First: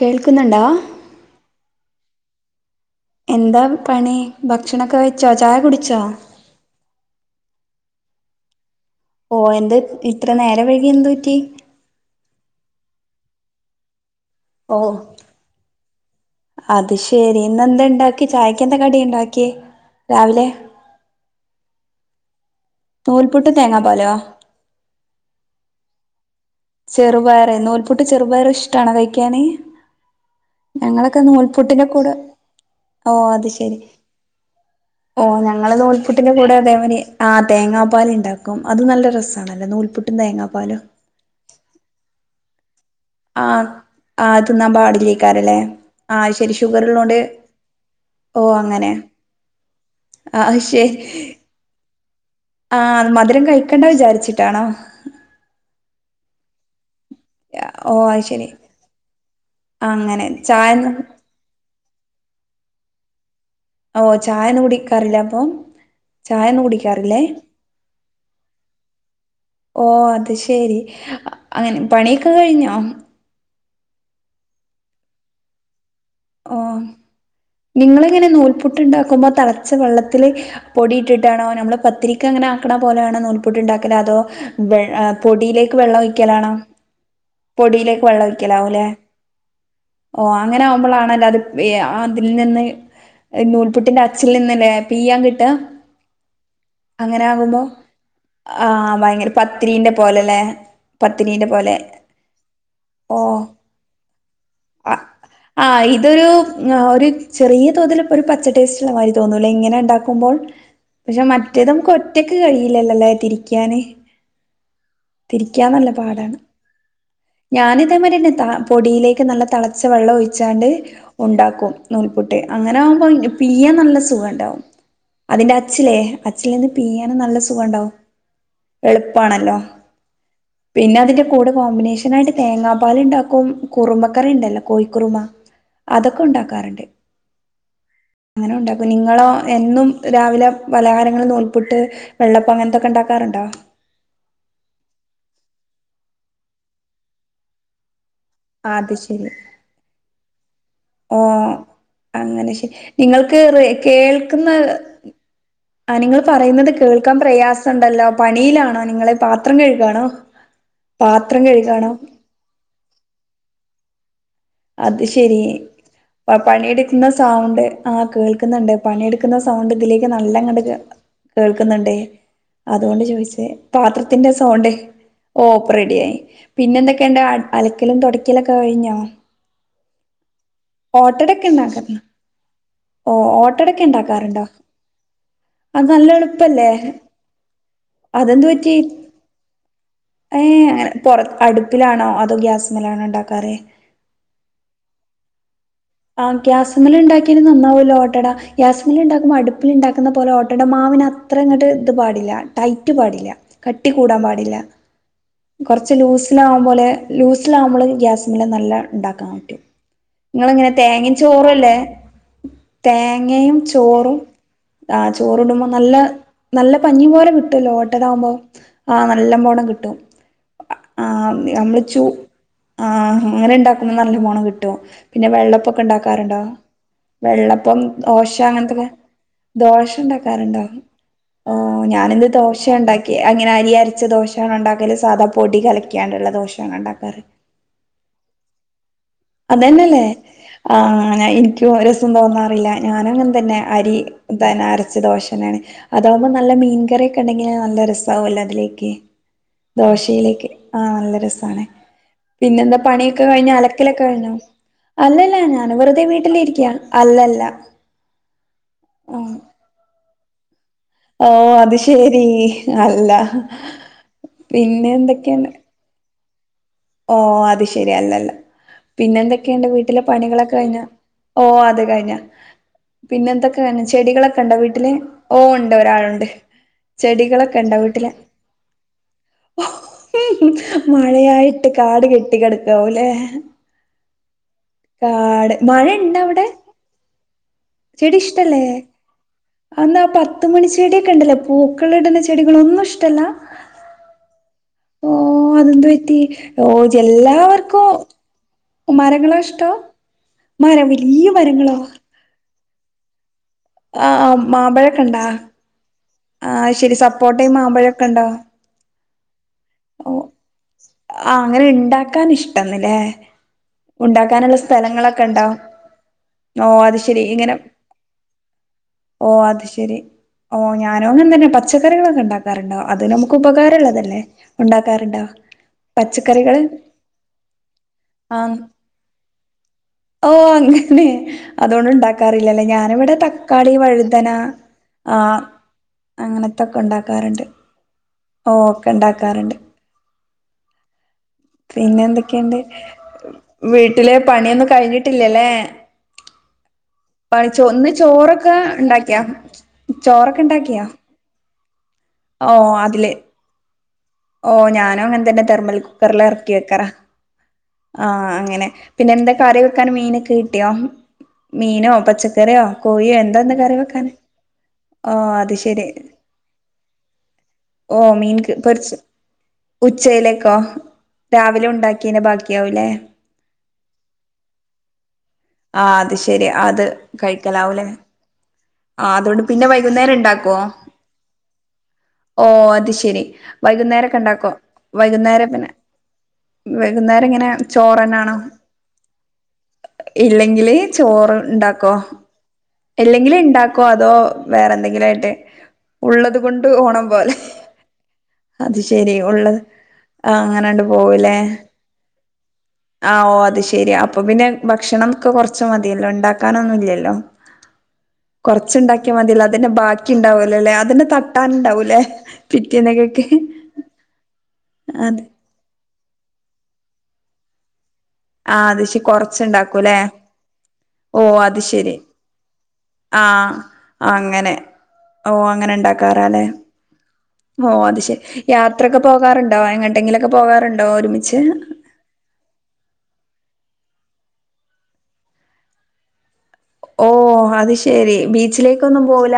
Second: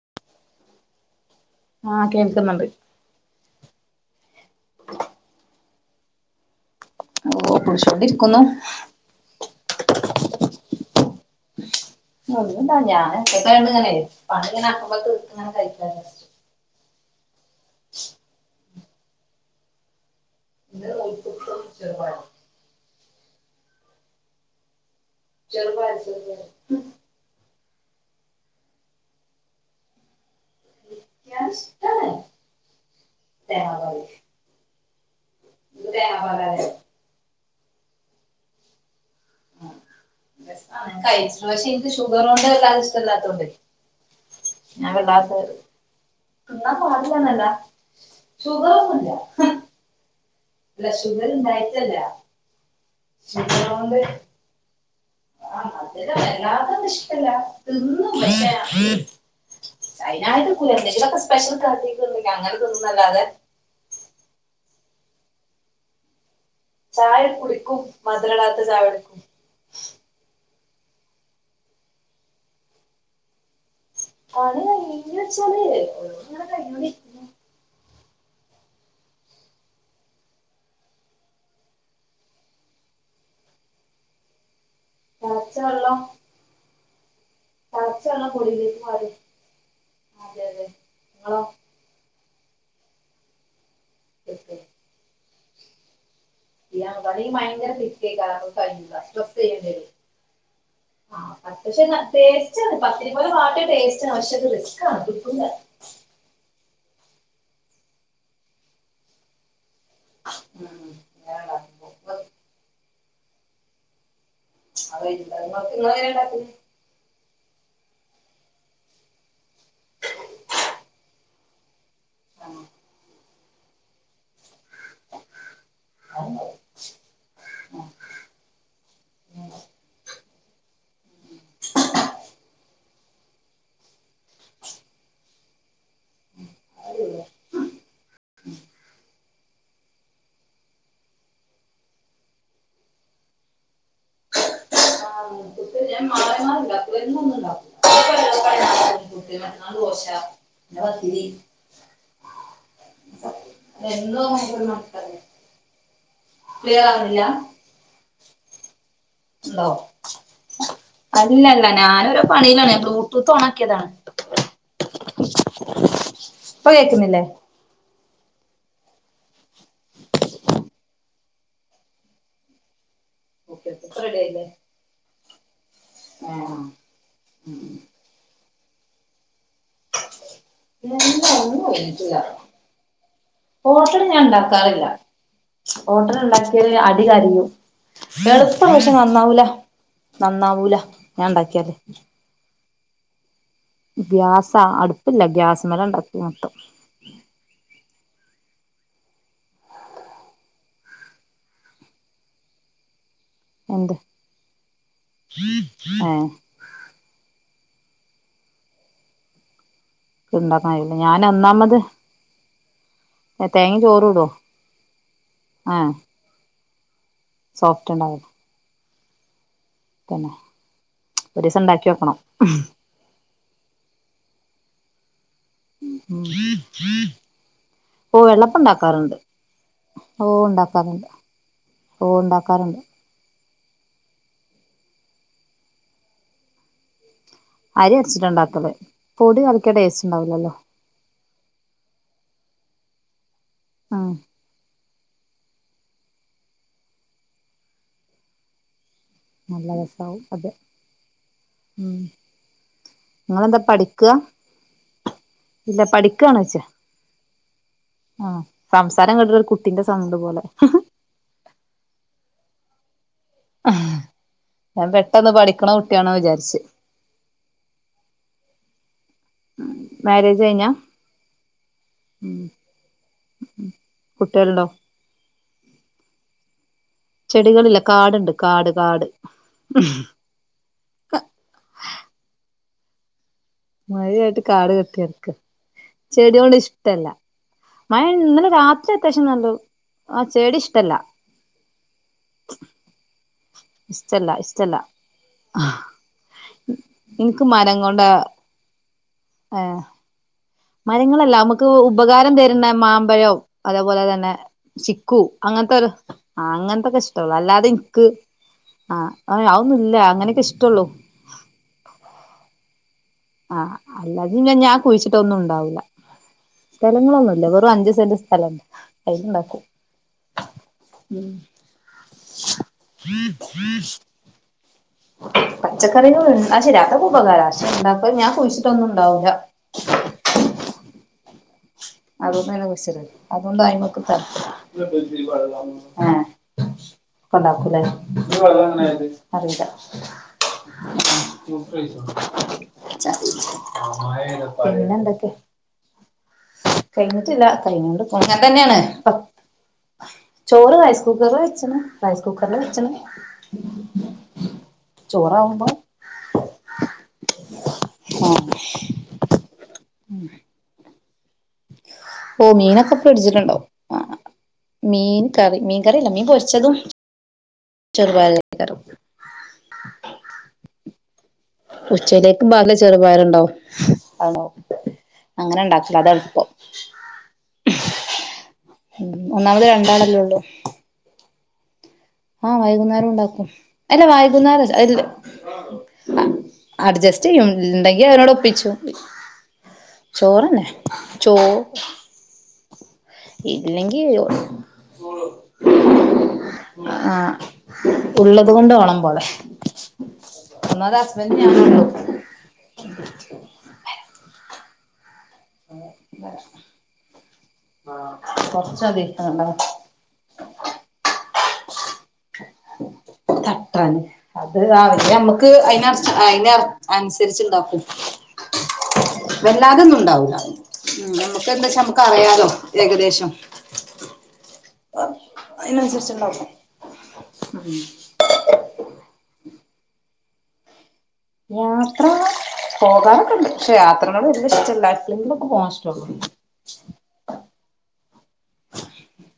കേൾക്കുന്നുണ്ടോ? ആഹ് കേൾക്ന്നുണ്ട് എന്താ പണി ഭക്ഷണക്കെ വെച്ചോ ചായ കുടിച്ചോ? ഓഹ് കുടിച്ചോണ്ടിരിക്കുന്നു ഓഹ് എന്ത് ഇത്ര നേരം വൈകി എന്ത്‌ പറ്റി? ഒന്നുല്ല ഞാൻ ഒറ്റക്കയോണ്ട് ഇങ്ങനെ പണിങ്ങനെ ഓ ആക്കമ്പോലെ തീർത്ത്ങ്ങനെ കഴിച്ചാലെ അത് ശെരി ഇന്ന് എന്തെ ഇണ്ടാക്കി ചായക്ക് എന്താ കടി ഇണ്ടാക്കി രാവിലെ? ഇന്ന് നൂൽപുട്ടും ചെറുപയറും നൂൽപുട്ടും തേങ്ങാ പാലോ? ചെറുപയർ, ചെറുപയർ ചെറുപയറ് നൂൽപുട്ടും, ചെറുപയറും ഇഷ്ടാണൊ കഴിക്കാന് ഞങ്ങളൊക്കെ നൂൽപുട്ടിന്റെ എനിക്കിഷ്ടാണ് കൂടെ ഓഹ് അത് ശെരി തേങ്ങാപ്പാല് ഓഹ് ഞങ്ങ ഞങ്ങള് ഇൻക്ക് നൂൽപുട്ടിന്റെ കൂടെ തേങ്ങാപ്പാലാലേ അതേമാരി ആഹ് തേങ്ങാപ്പാല് ഇണ്ടാക്കും അത് നല്ല രസ [unintelligible] ഷുഗറോണ്ട് വല്ലണ്ട് ഇഷ്ടല്ലാത്തോണ്ട് ആഹ് തിന്നാൻ പാടില്ലേക്കാരല്ലേ ആഹ് അത് ശെരി തിന്നാൻ ഷുഗറുള്ളോണ്ട് പാടില്ലാന്നല്ല ഓഹ് അങ്ങനെ ഷുഗറൊന്നുല്ല അത് അല്ല ശെരി ഷുഗർ ഇണ്ടായിട്ടല്ല ആഹ് മധുരം കഴിക്കണ്ട ഷുഗറോണ്ട് വിചാരിച്ചിട്ടാണോ? ആഹ് മധുരം വല്ലാത്ത [unintelligible] ഷ്ട്ടല്ല ഓ തിന്നും അത് ശരി പക്ഷേ അങ്ങനെ അയ്നായിട്ട് കൂല ചായൊന്നും എന്നെങ്കിലൊക്കെ [unintelligible] അങ്ങനെ തിന്നും ന്നല്ലാതെ ഓഹ് ചായന്നും കുടിക്കാറില്ലേ അപ്പം ചായന്നും കുടി ചായ കുടിക്കും മദ് രടാത്ത ചായ കുടുക്കും ഓഹ് അത് ശെരി അങ്ങനെ പണിക്കെ കഴിഞ്ഞോ? പണി കഴിഞ്ഞോ [unintelligible] ഓഹ് നിങ്ങളെങ്ങനെ നൂൽപുട്ട് ഉണ്ടാക്കുമ്പോ തളച്ച വെള്ളത്തില് പൊടിയിട്ടിട്ടാണോ നമ്മള് പത്തിരിക്ക് അങ്ങനെ ആക്ക്ണ പോലെയാണോ നൂൽപുട്ട് ഉണ്ടാക്കല് അതോ പൊടിയിലേക്ക് വെള്ളം ഒഴിക്കലാണോ? പൊടിയിലേക്ക് തിളച്ച വെള്ളം ഒഴിക്കലാവും പൊടിയിലേക്ക് ല്ലേ മാറും ഓഹ് അതെ അങ്ങനെ അതെ ആകുമ്പളാണല്ല അത് നിങ്ങളോ വ്യ ആ അതിൽ നിന്ന് നൂൽപുട്ടിന്റെ അച്ഛിൽ നിന്നല്ലേ പിഴിയാൻ കിട്ടാ അങ്ങനെ അതാണെങ്കിൽ ആകുമ്പോ ഭയങ്കര പിറ്റേക്കാരം നമുക്ക് ആഹ് കഴിയൂല ഭയങ്കര സ്ട്രെസ് ചെയ്യേണ്ടി വരും പത്തിരീന്റെ പോലലേ പത്തിരീന്റെ പോലെ ടേസ്റ്റ്ണ് പത്തിരി പോലെ വാട്ടിയാ ടേസ്റ്റ്ണ് പക്ഷേത്‌ ആഹ് ആഹ് ഇതൊരു ആഹ് ഒരു ചെറിയ തോതിൽ ഇപ്പ ഒരു പച്ച ടേസ്റ്റ് ഉള്ള മാതിരി തോന്നൂലേ ഇങ്ങനെ ണ്ടാക്കുമ്പോൾ ഉം പക്ഷെ അങ്ങനെ മറ്റേതമ്മക്ക് ഉണ്ടാക്കുമ്പോ അത് ഒറ്റക്ക് കഴിയില്ലല്ലോല്ലേ തിരിക്കാന് ഇങ്ങളെങ്ങനെ ഉണ്ടാക്കൽ ഞാനിതേ മാരി തന്നെ പൊടിയിലേക്ക് നല്ല തിളച്ച വെള്ളം ഒഴിച്ചാണ്ട് ഉണ്ടാക്കും നൂൽപുട്ട് ആ അങ്ങനെ അത് ആകുമ്പോ പിഴിയാൻ നല്ല സുഖണ്ടാവും അതിന്റെ അച്ചിലേ അച്ചില് ഉണ്ടാവും. നിന്ന് പിഴിയാനും നല്ല ആ സുഖണ്ടാവും എളുപ്പാണല്ലോ പിന്നെ അതിന്റെ കൂടെ കോമ്പിനേഷൻ ആയിട്ട് തേങ്ങാ പാൽ ഉണ്ടാക്കും കുറുമക്കറി ഉണ്ടല്ലോ കോഴിക്കുറുമ അതൊക്കെ ഉണ്ടാക്കാറുണ്ട് അതേ ഉള്ളൂ അങ്ങനെ ഉണ്ടാക്കും നിങ്ങളോ എന്നും രാവിലെ പലഹാരങ്ങളിൽ നൂൽപുട്ട് വെള്ളപ്പം അങ്ങനത്തൊക്കെ ഉണ്ടാക്കാറുണ്ടോ? ആഹ് നൂൽപുട്ട് ഞാൻ മാറി [unintelligible] ഉണ്ടാക്കും അത് ശരി നാല് ദോശ പിന്നെ പത്തിരി ഓഹ് അങ്ങനെ ശരി നിങ്ങൾക്ക് റേ എന്നും കേൾക്കുന്ന നമുക്കൊരു മടുപ്പല്ലേ ആഹ് നിങ്ങൾ പറയുന്നത് ക്ലിയർ കേൾക്കാൻ ആവുന്നില്ല പ്രയാസണ്ടല്ലോ പണിയിലാണോ നിങ്ങള് പാത്രം ഉണ്ടോ കഴുകാണോ പാത്രം കഴുകാണോ പണിയിലല്ല ബ്ലൂടൂത്ത് ഓണക്കിയതാണ് അത് ശരി അപ്പം ഇപ്പൊ പണിയെടുക്കുന്ന കേൾക്കുന്നില്ലേ സൗണ്ട് ആഹ് കേൾക്കുന്നുണ്ട് പണിയെടുക്കുന്ന സൗണ്ട് ഇതിലേക്ക് നല്ലങ്ങണ്ട് കേൾക്കുന്നുണ്ട് അതുകൊണ്ട ചോയിച്ചേ ഓക്കെ ഓക്കെ ഇപ്പൊ റെഡി പാത്രത്തിന്റെ ആയില്ലേ സൗണ്ട് ഓഹ് ഇപ്പ റെഡി ആയി ആഹ് പിന്നെ എന്തൊക്കെ ക്കെണ്ട്‌ അലക്കലും തൊടക്കലൊക്കെ കഴിഞ്ഞോ ഇല്ല ഒന്നും [unintelligible] ട്ടില്ല ഓഹ് ഓട്ടട ഞാൻ ഉണ്ടാക്കാറില്ല അത് നല്ല ഓട്ടട ഉണ്ടാക്കിയാൽ എളുപ്പല്ലേ അടി കരിയും അതെന്ത് എളുപ്പ പറ്റി പക്ഷെ നന്നാവൂല ഏഹ് നന്നാവൂല അങ്ങനെ പൊറ ഞാൻ ഉണ്ടാക്കിയാല് അടുപ്പിലാണോ അതോ ഗ്യാസ്മെലാണോ ഉണ്ടാക്കാറ് ഗ്യാസാ അടുപ്പില്ല ഗ്യാസ്മല ഇണ്ടാക്ക ആഹ് ഗ്യാസ് ഇങ്ങള് ഉണ്ടാക്കിയാലും നന്നാവോല്ലോ ഓട്ടട ഗാസ്മല് ഉണ്ടാക്കുമ്പോ അടുപ്പിൽ ഇണ്ടാക്കുന്ന പോലെ ഓട്ടട മാവിന് അത്ര ഇങ്ങട്ട് ഇത് പാടില്ല ടൈറ്റ് പാടില്ല കട്ടി എന്ത് കൂടാൻ പാടില്ല കൊറച്ച് ഏഹ് ലൂസ് [unintelligible] പോലെ ലൂസിലാവുമ്പള് ഗ്യാസ്മ്മലും നല്ല ഉണ്ടാക്കാൻ പറ്റും ഇക്ക് ഉണ്ടാക്കാൻ കഴിയൂല തേങ്ങേ ചോറുല്ലേ തേങ്ങയും തേങ്ങ ചോറും ചോറൂടോ ആഹ് ചോറ് ഇടുമ്പോ ആഹ് നല്ല നല്ല പഞ്ഞി പോലെ കിട്ടൊല്ലോ സോഫ്റ്റ് ഉണ്ടാവില്ല ഓട്ടടാവുമ്പം ആഹ് നല്ലവോണം കി ട്ടും പിന്നെ ആഹ് ഒരു ദിവസം നമ്മള് ഉണ്ടാക്കി ചു വെക്കണം ആഹ് അങ്ങനെണ്ടാക്കുന്ന നല്ല പോണം കിട്ടും പിന്നെ ഉം വെള്ളപ്പൊക്കെണ്ടാക്കാറുണ്ടോ. വെള്ളപ്പം ഓ ഓശ വെള്ളപ്പം അങ്ങനത്തൊക്കെ ഉണ്ടാക്കാറുണ്ട് ഓ ദോശണ്ടാക്കാറുണ്ടൊ. ഉണ്ടാക്കാറുണ്ട് ഓഹ് ഓ ഞാന് ന്ന് ദോശയ ഉണ്ടാക്കാറുണ്ട് ഉണ്ടാ ക്കി അങ്ങനെ അരി അരച്ച ദോശയാണോ ഉണ്ടാക്കല് സാധാ പൊടി കലക്ക്യാണ്ട്ള്ള ദോശയാണോ ഉണ്ടാക്കാറ്. അരി അരച്ചിട്ടാ ഇണ്ടാക്കല്. അതന്നെല്ലേ ആഹ് ഞ എനിക്കും രസം തോന്നാറില്ല ഞാനു അങ്ങൻതന്നെ അരി. ആഹ് ഇതന്നെ അരച്ച ദോശന്നെണ്. അതാവുമ്പൊ നല്ല മീൻകറിയൊക്കെണ്ടെങ്കില് നല്ല രസാവൊല്ലൊ അതിലേക്ക്. നല്ല രസാവും ദോശയിലേക്ക് അതെ ആഹ് നല്ല രസാണ് ഉം പിന്നെന്താ പണിയൊക്കെ കഴിഞ്ഞാ നിങ്ങളെന്താ അല പഠിക്കുക കഴിഞ്ഞാ അല്ലല്ല ഞാൻ ഇല്ല വെറുതെ പഠിക്കുകയാണ് ചോദിച്ചേ വീട്ടിലിരിക്കയാ അല്ലല്ല ക ആഹ് സംസാരം കേട്ടിട്ട് ഒരു കുട്ടിന്റെ സൗണ്ട് പോലെ. ഓഹ് അത് ശരി അല്ല. ഞാൻ പിന്നെ പെട്ടന്ന് പഠിക്കണ കുട്ട്യാണോ വിചാരിച്ച്. ഓഹ് അത് ശരി അല്ലല്ല പിന്നെന്തെ ക്കേണ്ട് വീട്ടിലെ മാരേജ് പണികളൊക്കെ കഴിഞ്ഞാ കഴിഞ്ഞ ഓഹ് അത് കഴിഞ്ഞ. ഉം പിന്നെന്തൊക്കെണ് ചെടികളൊക്കെണ്ടോ കുട്ടികളുണ്ടോ വീട്ടില് ഓഹ് ഉണ്ട് ഒരാളുണ്ട്. ചെടികളൊക്കെണ്ടൊ ചെടികളില്ല വീട്ടില്. കാടുണ്ട് കാട് കാട് മഴയായിട്ട് കാട് കെട്ടി കിടക്കാവുലേ. മഴയായിട്ട് കാട് കെ കാട് മഴണ്ടവിടെ. മഴ ഇന്നലെ ചെടിഷ്ടല്ലേ രാത്രി അത്യാവശ്യം നല്ല അന്നാ ആ ചെടി പത്തുമണി ഇഷ്ടല്ല ചെടിയൊക്കെണ്ടല്ലോ. പൂക്കള്ടുന്ന ചെടികളൊന്നും ഇഷ്ടല്ല. ഇഷ്ടല്ല ഇഷ്ടല്ല. ഓഹ് അതെതു പറ്റി ഓഹ് എനിക്ക് മരം ജെല്ലാവർക്കും. കൊണ്ട മരങ്ങളാ ഏ ഇഷ്ട്ടം മര വല്ല്യ മരങ്ങളോ. ഇന്ന മാമ്പഴൊ അതേപോലെ തന്നെ ആഹ് മാമ്പഴൊക്കെ ചിക്കു ഇണ്ടാ അങ്ങനത്തൊരു ആഹ് ശരി അങ്ങനത്തോക്കെഇഷ്ടള്ളു സപ്പോട്ടയും അല്ലാതെ ഇനിക്ക് മാമ്പഴൊക്കെ ഉണ്ടോ ആഹ് അതൊന്നുല്ല ഓ അങ്ങനെയൊക്കെ ഇഷ്ടള്ളു. ആഹ് അങ്ങനെ ഇണ്ടാക്കാൻ ഇഷ്ടന്ന്ലേ. ആ അല്ലാതെ ഉണ്ടാക്കാനുള്ള ഞാൻ കുഴിച്ചിട്ടൊന്നും സ്ഥലങ്ങളൊക്കെണ്ടോ. ഉണ്ടാവൂല്ല ഓഹ് അത് ശരി സ്ഥലങ്ങളൊന്നുല്ല ഇങ്ങനെ വെറും അഞ്ച് സെന്റ് സ്ഥലണ്ട് ഓഹ് അയിലുണ്ടാക്കും അത് ശരി. ഓഹ് ഞാനും അങ്ങൻതന്നെ പച്ചക്കറികളൊക്കെ ഉണ്ടാക്കാറുണ്ടോ അത് നമുക്ക് ഉപകാരള്ളതല്ലേ. ഉണ്ടാക്കാറ്. പച്ചക്കറികള് അത് ശര്യാ അതൊക്കെ ഉപകാര പക്ഷേ ഇണ്ടാക്ക ഞാൻ കുഴിച്ചിട്ടൊന്നും ഉണ്ടാവുല. ഓഹ് അങ്ങനെ. അതുകൊണ്ട് അതുകൊണ്ട് ഉണ്ടാക്കാറില്ലല്ലേ നല്ല ഞാനിവിടെ [unintelligible] അതും [unintelligible] തക്കാളി വഴുതന ഏഹ് ആഹ് അങ്ങനത്തൊക്കെ ഉണ്ടാക്കാറുണ്ട് ഒക്കണ്ടാക്കുലേ ഓ ഒക്കെ ഉണ്ടാക്കാറുണ്ട് അറിയില്ല. പിന്നെ എന്തൊക്കെയുണ്ട് വീട്ടിലെ പണിയൊന്നും പിന്നെന്തൊക്കെ. കഴിഞ്ഞിട്ടില്ലല്ലേ കഴിഞ്ഞിട്ടില്ല പണി ചോ ഇന്ന് കഴിഞോണ്ടിരിക്കാണ് ചോറൊക്കെ ഇങ്ങൻതന്നെണ് ഉണ്ടാക്കിയാ ചോറൊക്കെ ചോറ് ഉണ്ടാക്കിയാ കഴി കുകറ് വെച്ച്ണ് റൈസ് കുക്കറില് വെച്ച്ണ്. ഓഹ് ഞാനും അങ്ങനെ തന്നെ ചോറാവുമ്പോ തെർമൽ കുക്കറ്ല് ഇറക്കി വെക്കാറാ ആഹ് അങ്ങനെ. പിന്നെ എന്ത കറി വെക്കാന് മീനൊക്കെ കിട്ടിയോ മീനോ പ ഓ ച്ചക്കറിയോ മീനൊക്കെ കോയിയോ എന്താന്ന് ഫ്രിഡ്ജിലുണ്ടാവും കറി വെക്കാന് ആഹ് ആ മീൻ അത് കറി മീൻ ശരി. കറിയല്ല മീൻ പൊരിച്ചതും ഓഹ് മീൻ ചെറുപയറുകറി പൊരിച്ച് ഉച്ചയിലേക്കോ രാവിലെ ഉണ്ടാക്കിയതിന്റെ ഉച്ചയിലേക്ക് ബാക്കി ബാക്കിയാവൂലേ ചെറുപയറുണ്ടാവും ആണോ അങ്ങനെ ആഹ് ഉണ്ടാക്കില്ല അതാ അത് ശെരി എളുപ്പം അത് കയ് ക്കലാവൂലെ ഉം ആഹ് അതുകൊണ്ട് ഒന്നാമത് പിന്നെ വൈകുന്നേരം രണ്ടാളല്ലേ ഉള്ളൂ ഇണ്ടാക്കോ ആഹ് ഓഹ് അത് വൈകുന്നേരം ശെരി ഉണ്ടാക്കും അല്ല വൈകുന്നേരൊ ക്കെണ്ടാക്കോ വൈകുന്നേരം അല്ല വൈകുന്നേരത്തിന് വൈകുന്നേരം അഡ്ജസ്റ്റ് ഇങ്ങനെ ചെയ്യും ഉണ്ടെങ്കി അവനോട് ചോറന്നാണൊ ഒപ്പിച്ചു ചോറന്നെ ഇല്ലെങ്കില് ചോ ചോറ്ണ്ടാക്കോ ഇല്ലെങ്കില് ണ്ടാക്കോ ഇല്ലെങ്കി അതോ വേറെ എന്തെങ്കിലും ആയിട്ട് ഉള്ളത് കൊണ്ട് ഓണം ആഹ് പോലെ ഉള്ളത് കൊണ്ട് ഓണം ശെരി പോലെ ഉള്ളത് ആഹ് അങ്ങനണ്ട് ഒന്നാമത് പോവൂല്ലേ ഹസ്ബൻഡ് ഞാനുള്ളൂ ആഹ് ഓഹ് അത് ശെരി അപ്പൊ പിന്നെ ഭക്ഷണം- കൊറച്ച് മതിയല്ലൊ ഉണ്ടാക്കാനൊന്നും ഇല്ലല്ലൊ കൊറച്ച് കൊറച്ചുണ്ടാക്കിയ മതില്ലൊ അത മതിണ്ടാവും ന്നെ ബാക്കി ക്കി ഒണ്ടാവോലല്ലെ അതിന്റെ തട്ടാനുണ്ടാവൂല്ലേ തട്ടാന് അത് രാവിലെ അതെ അമ്മ- ക്ക് അയ്അയ് ന നുസരിച്ചുണ്ടാക്കും ആഹ് അത് ശരി വല്ലാതൊന്നും കൊറച്ചുണ്ടാക്കൂല്ലേ ഉണ്ടാവൂല ഉം ഓ നമ്മക്ക് അത് എന്താച്ച ശരി നമ്മക്ക റിയാലോ ഏകദേശം ആഹ് അങ്ങനെ ഓഹ് അങ്ങനെ ണ്ടാക്കറിയാല്ലെ അതിനനുസരിച്ചുണ്ടാക്കും ഓഹ് അത് ശെരി യാത്രക്കെ പോകാറുണ്ടോ എങ്ങോട്ടെങ്കിലൊക്കെ പോകാറുണ്ടോ ഒരുമി യാത്ര പോകാറൊക്കെ ഉണ്ട് പക്ഷെ യാത്രനോട് വല്യ ഇഷ്ടല്ല. എപ്പളെങ്കിലൊക്കേ പോകാൻ ഇഷ്ട്ടൊള്ളു. ഓഹ് അത് ശെരി ബീച്ചിലേക്കൊന്നും പോവൂല?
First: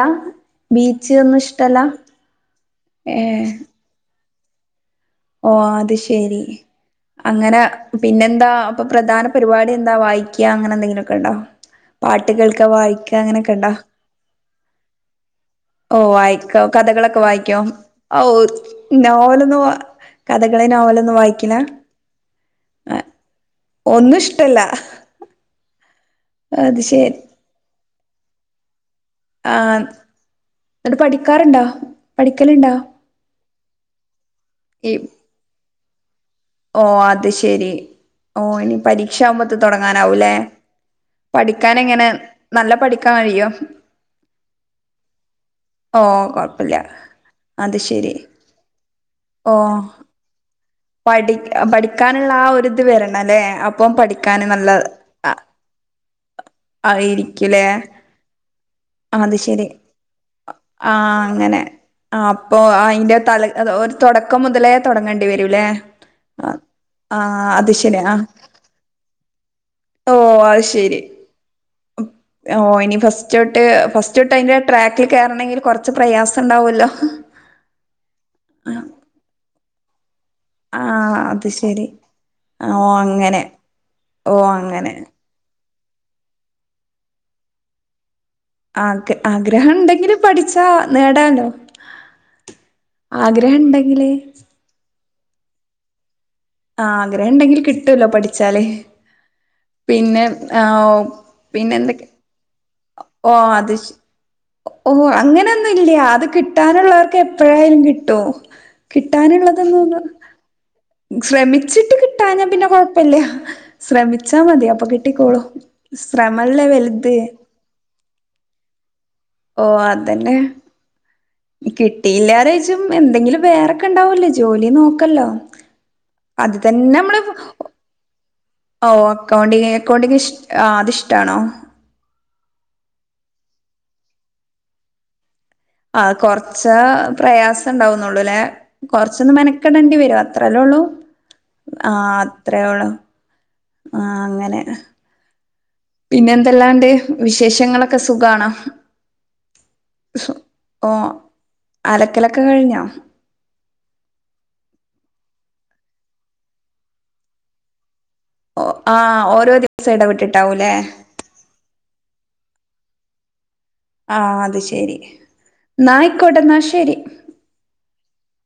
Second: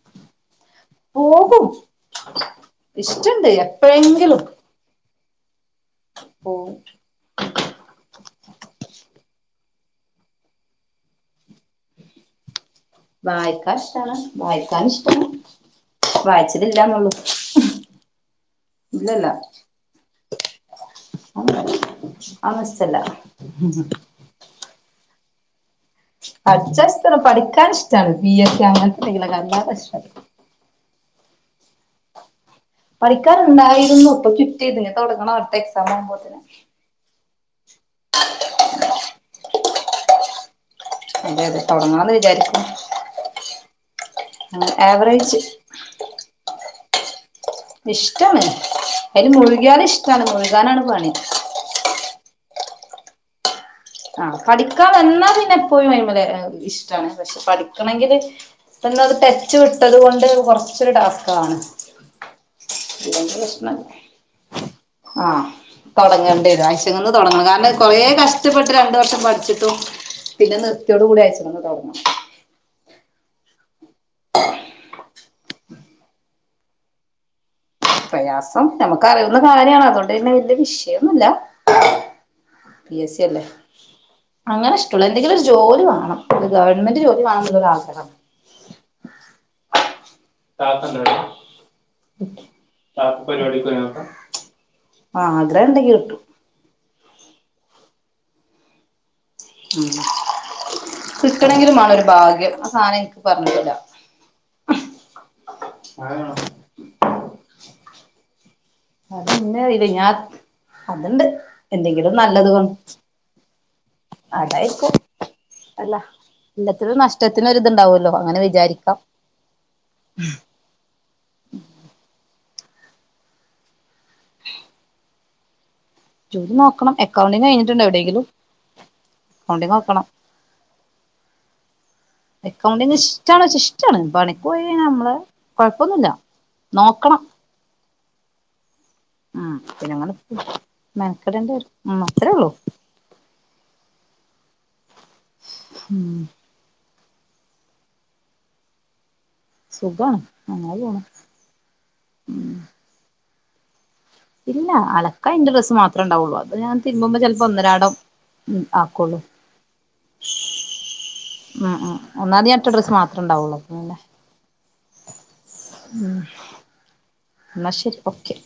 ബീച്ച് ഒന്നും പോകും ഇഷ്ടല്ല ഏഹ് എപ്പഴെങ്കിലും. ഓഹ് അത് ശെരി പോകും അങ്ങന പിന്നെന്താ അപ്പൊ പ്രധാന പരിപാടി എന്താ വായിക്കുക അങ്ങനെ എന്തെങ്കിലുക്കെ ഉണ്ടൊ പാട്ട് കേൾക്കാ വായിക്കാ വായിക്കാൻ ഇഷ്ടാണ് വായിക്കാൻ ഇഷ്ടാണ് ഓഹ് വായിക്കോ വായിച്ചലില്ലാന്നുള്ളു കഥകളൊക്കെ വായിക്കോ ഔ ഇല്ലല്ല നോവലൊന്നും- കഥകളെ നോവലൊന്നും വായിക്കില്ലാ അതൊന്നും ഇഷ്ടല്ല ഒന്നും ഇഷ്ടല്ല അത് പഠിച്ചാഷ്ടാണ് ശരി പഠിക്കാനിഷ്ടാണ് പി എസ് സി അങ്ങന ആഹ് ന്നിട്ട് പഠിക്കാറുണ്ടൊ പഠിക്കലുണ്ടൊ? പഠിക്കാറുണ്ടായിരുന്നു ഇപ്പൊ ചുറ്റിയതില്ലെ തൊടങ്ങണം അടുത്ത എക്സാം ആവുമ്പോത്തിന് ഓഹ് അത് ശെരി ഓഹ് ഇനി പരീക്ഷാകുമ്പത്തെ തൊടങ്ങാനാവൂല്ലേ അതെ അതെ പഠിക്കാനെങ്ങനെ തൊടങ്ങണംന്ന് വിചാരിക്കും നല്ല പഠിക്കാൻ കഴിയൊ? ആവറേജ് ഓഹ് കൊഴപ്പില്ല അത് ശരി ഇഷ്ടാണ് അതില് ഓ മുഴുക്യാൽ ഇഷ്ടാണ് മുഴുകാനാണ്- പണി പഠി പഠിക്കാനുള്ള ആഹ് ഒരിത് വരണം അല്ലേ അ- ആഹ് പഠിക്കാൻ വന്നാ പിന്നെ എപ്പോഴും അയ്മല് ആ ഇഷ്ടാണ് പക്ഷെ ഇരിക്കൂലേ പഠിക്കണങ്കില് പെട്ടെന്നത് അത് ടച്ച് ശെരി വിട്ടത് കൊണ്ട് കൊറച്ചൊരു ടാസ്ക്കാണ് ആഹ് അപ്പൊ അയിന്റെ തല ഒരു തൊടക്കം മുതലേ തൊടങ്ങെണ്ടി ആ വരൂല്ലേ ആ തൊടങ്ങേണ്ടി വരും അശെനിന്ന് ആ തൊടങ്ങണം അത് കാരണം ശരി കൊറേ ആ കഷ് - ടപ്പെട്ട് രണ്ടു വർഷം പഠിച്ചിട്ടും ഓ പിന്നെ നൃത്തിയോട് കൂടി അയച്ചിടന്ന് തൊടങ്ങണം ഓഹ് ഇനി ഫസ്റ്റ് തൊട്ട് ഫസ്റ്റ് തൊട്ട് അതിന്റെ ട്രാക്കിൽ കേറണെങ്കിൽ കൊറച്ച് പ്രയാസം ഉണ്ടാവല്ലോ പ്രയാസം നമുക്കറിയുന്ന കാര്യണ അതുകൊണ്ട് വല്ല്യ ആ വിഷയന്നല്ല അത് ശരി ഓ പി എസ് സി അങ്ങനെ അല്ലേ ഓ അങ്ങനെ എന്തെങ്കിലൊരു ജോലി വേണം ഒരു ഗവൺമെന്റ് ജോലി വേണംന്നുള്ളൊരു ആഗ്രഹം ആഗ ആഗ്രഹം ഉണ്ടെങ്കിലും പഠിച്ചാ താത്തണ്ടോ അവിടെ നേടാലോ താത്ത ആഗ്രഹം ഉണ്ടെങ്കിലേ ആഹ് ആഗ്രഹണ്ടയ് കിട്ടു ആ ആഗ്രഹം ഉണ്ടെങ്കിൽ കിട്ടല്ലോ പഠിച്ചാല് ഉം പിന്നെ ആഹ പിന്നെ കിട്ടണെങ്കിലും വേണം ഒരു എന്തൊക്കെ ഭാഗ്യം ആ സാധനം എനിക്ക് ഓ പറഞ്ഞിട്ടില്ല അത് ഓ അങ്ങനെയൊന്നും ഇല്ല അത് ആഹ് കിട്ടാനുള്ളവർക്ക് എപ്പോഴായാലും കിട്ടും അതെന്നെ അറിയില്ല കിട്ടാനുള്ളതെന്നന്ന് ഞാൻ അതുണ്ട് ശ്രമിച്ചിട്ട് എന്തെങ്കിലും കിട്ടാഞ്ഞ നല്ലത് പിന്നെ കൊണ്ട് കൊഴപ്പില്ല ശ്രമിച്ചാ മതി അപ്പൊ അതായിരിക്കും കിട്ടിക്കോളൂ ശ്രമല്ലേ വലുത് തുണ്ടാവല്ലോ അങ്ങനെ വിചാരിക്കും ക്ക ഓ അതന്നെ കിട്ടിയില്ലാരച്ചും എന്തെങ്കിലും വേറെക്കെ ഉണ്ടാവല്ലേ ജോലി നോക്കല്ലോ അത് തന്നെ നമ്മള് എവിടെങ്കിലും ഓ അക്കൗണ്ടിങ്ങ് അക്കൗണ്ടിങ്ങ് ഇഷ അത്ഷ്ടാണോ? അക്കൗണ്ടി ഇഷ്ടണച്ച ഇഷ്ടാണ് പണിക്ക്‌ പോയി കഴിഞ്ഞാൽ നമ്മള് ആ കൊഴപ്പൊന്നുമില്ല കൊറച്ച നോക്കണം പ്രയാസം ഉണ്ടാവുന്നുള്ളൂ ല്ലെ കുറച്ചൊന്ന് ഉം പിന്നെ മെനക്കെടേണ്ടി അങ്ങനെ വരും അത്രല്ലേ ഉള്ളൂ മെനക്കെടേണ്ടി വരും ആഹ ഉം അത്രേ ഉള്ളൂ അത്ര ഉള്ളു ആഹ് അങ്ങനെ ഉം പിന്നെ എന്തെല്ലാണ്ട് വിശേഷങ്ങളൊക്കെ സുഖണോ? സുഖാണ് അങ്ങനെ ഓ പോണ് അലക്കലൊക്കെ കഴിഞ്ഞോ? ഇല്ല അലക്ക ഇന്റെ ഡ്രസ്സ് മാത്രേ ഉണ്ടാവുള്ളൂ അത് ഞാ തിരുപുമ്പോ ചിലപ്പോ ഒന്നരാടം ഉം ആ ആക്കുള്ളൂ ഓരോ ദിവസം ഇടവിട്ടിട്ടാവൂല്ലേ? ഉം ഉം ഒന്നാമതിഞട്ട ഡ്രസ് മാത്രമ ഉണ്ടാവള്ളൂ ആഹ് അത് ശെരി ന്നാ യിക്കോട്ട എന്നാ ശരി ന്നാ ശരി ഓക്കെ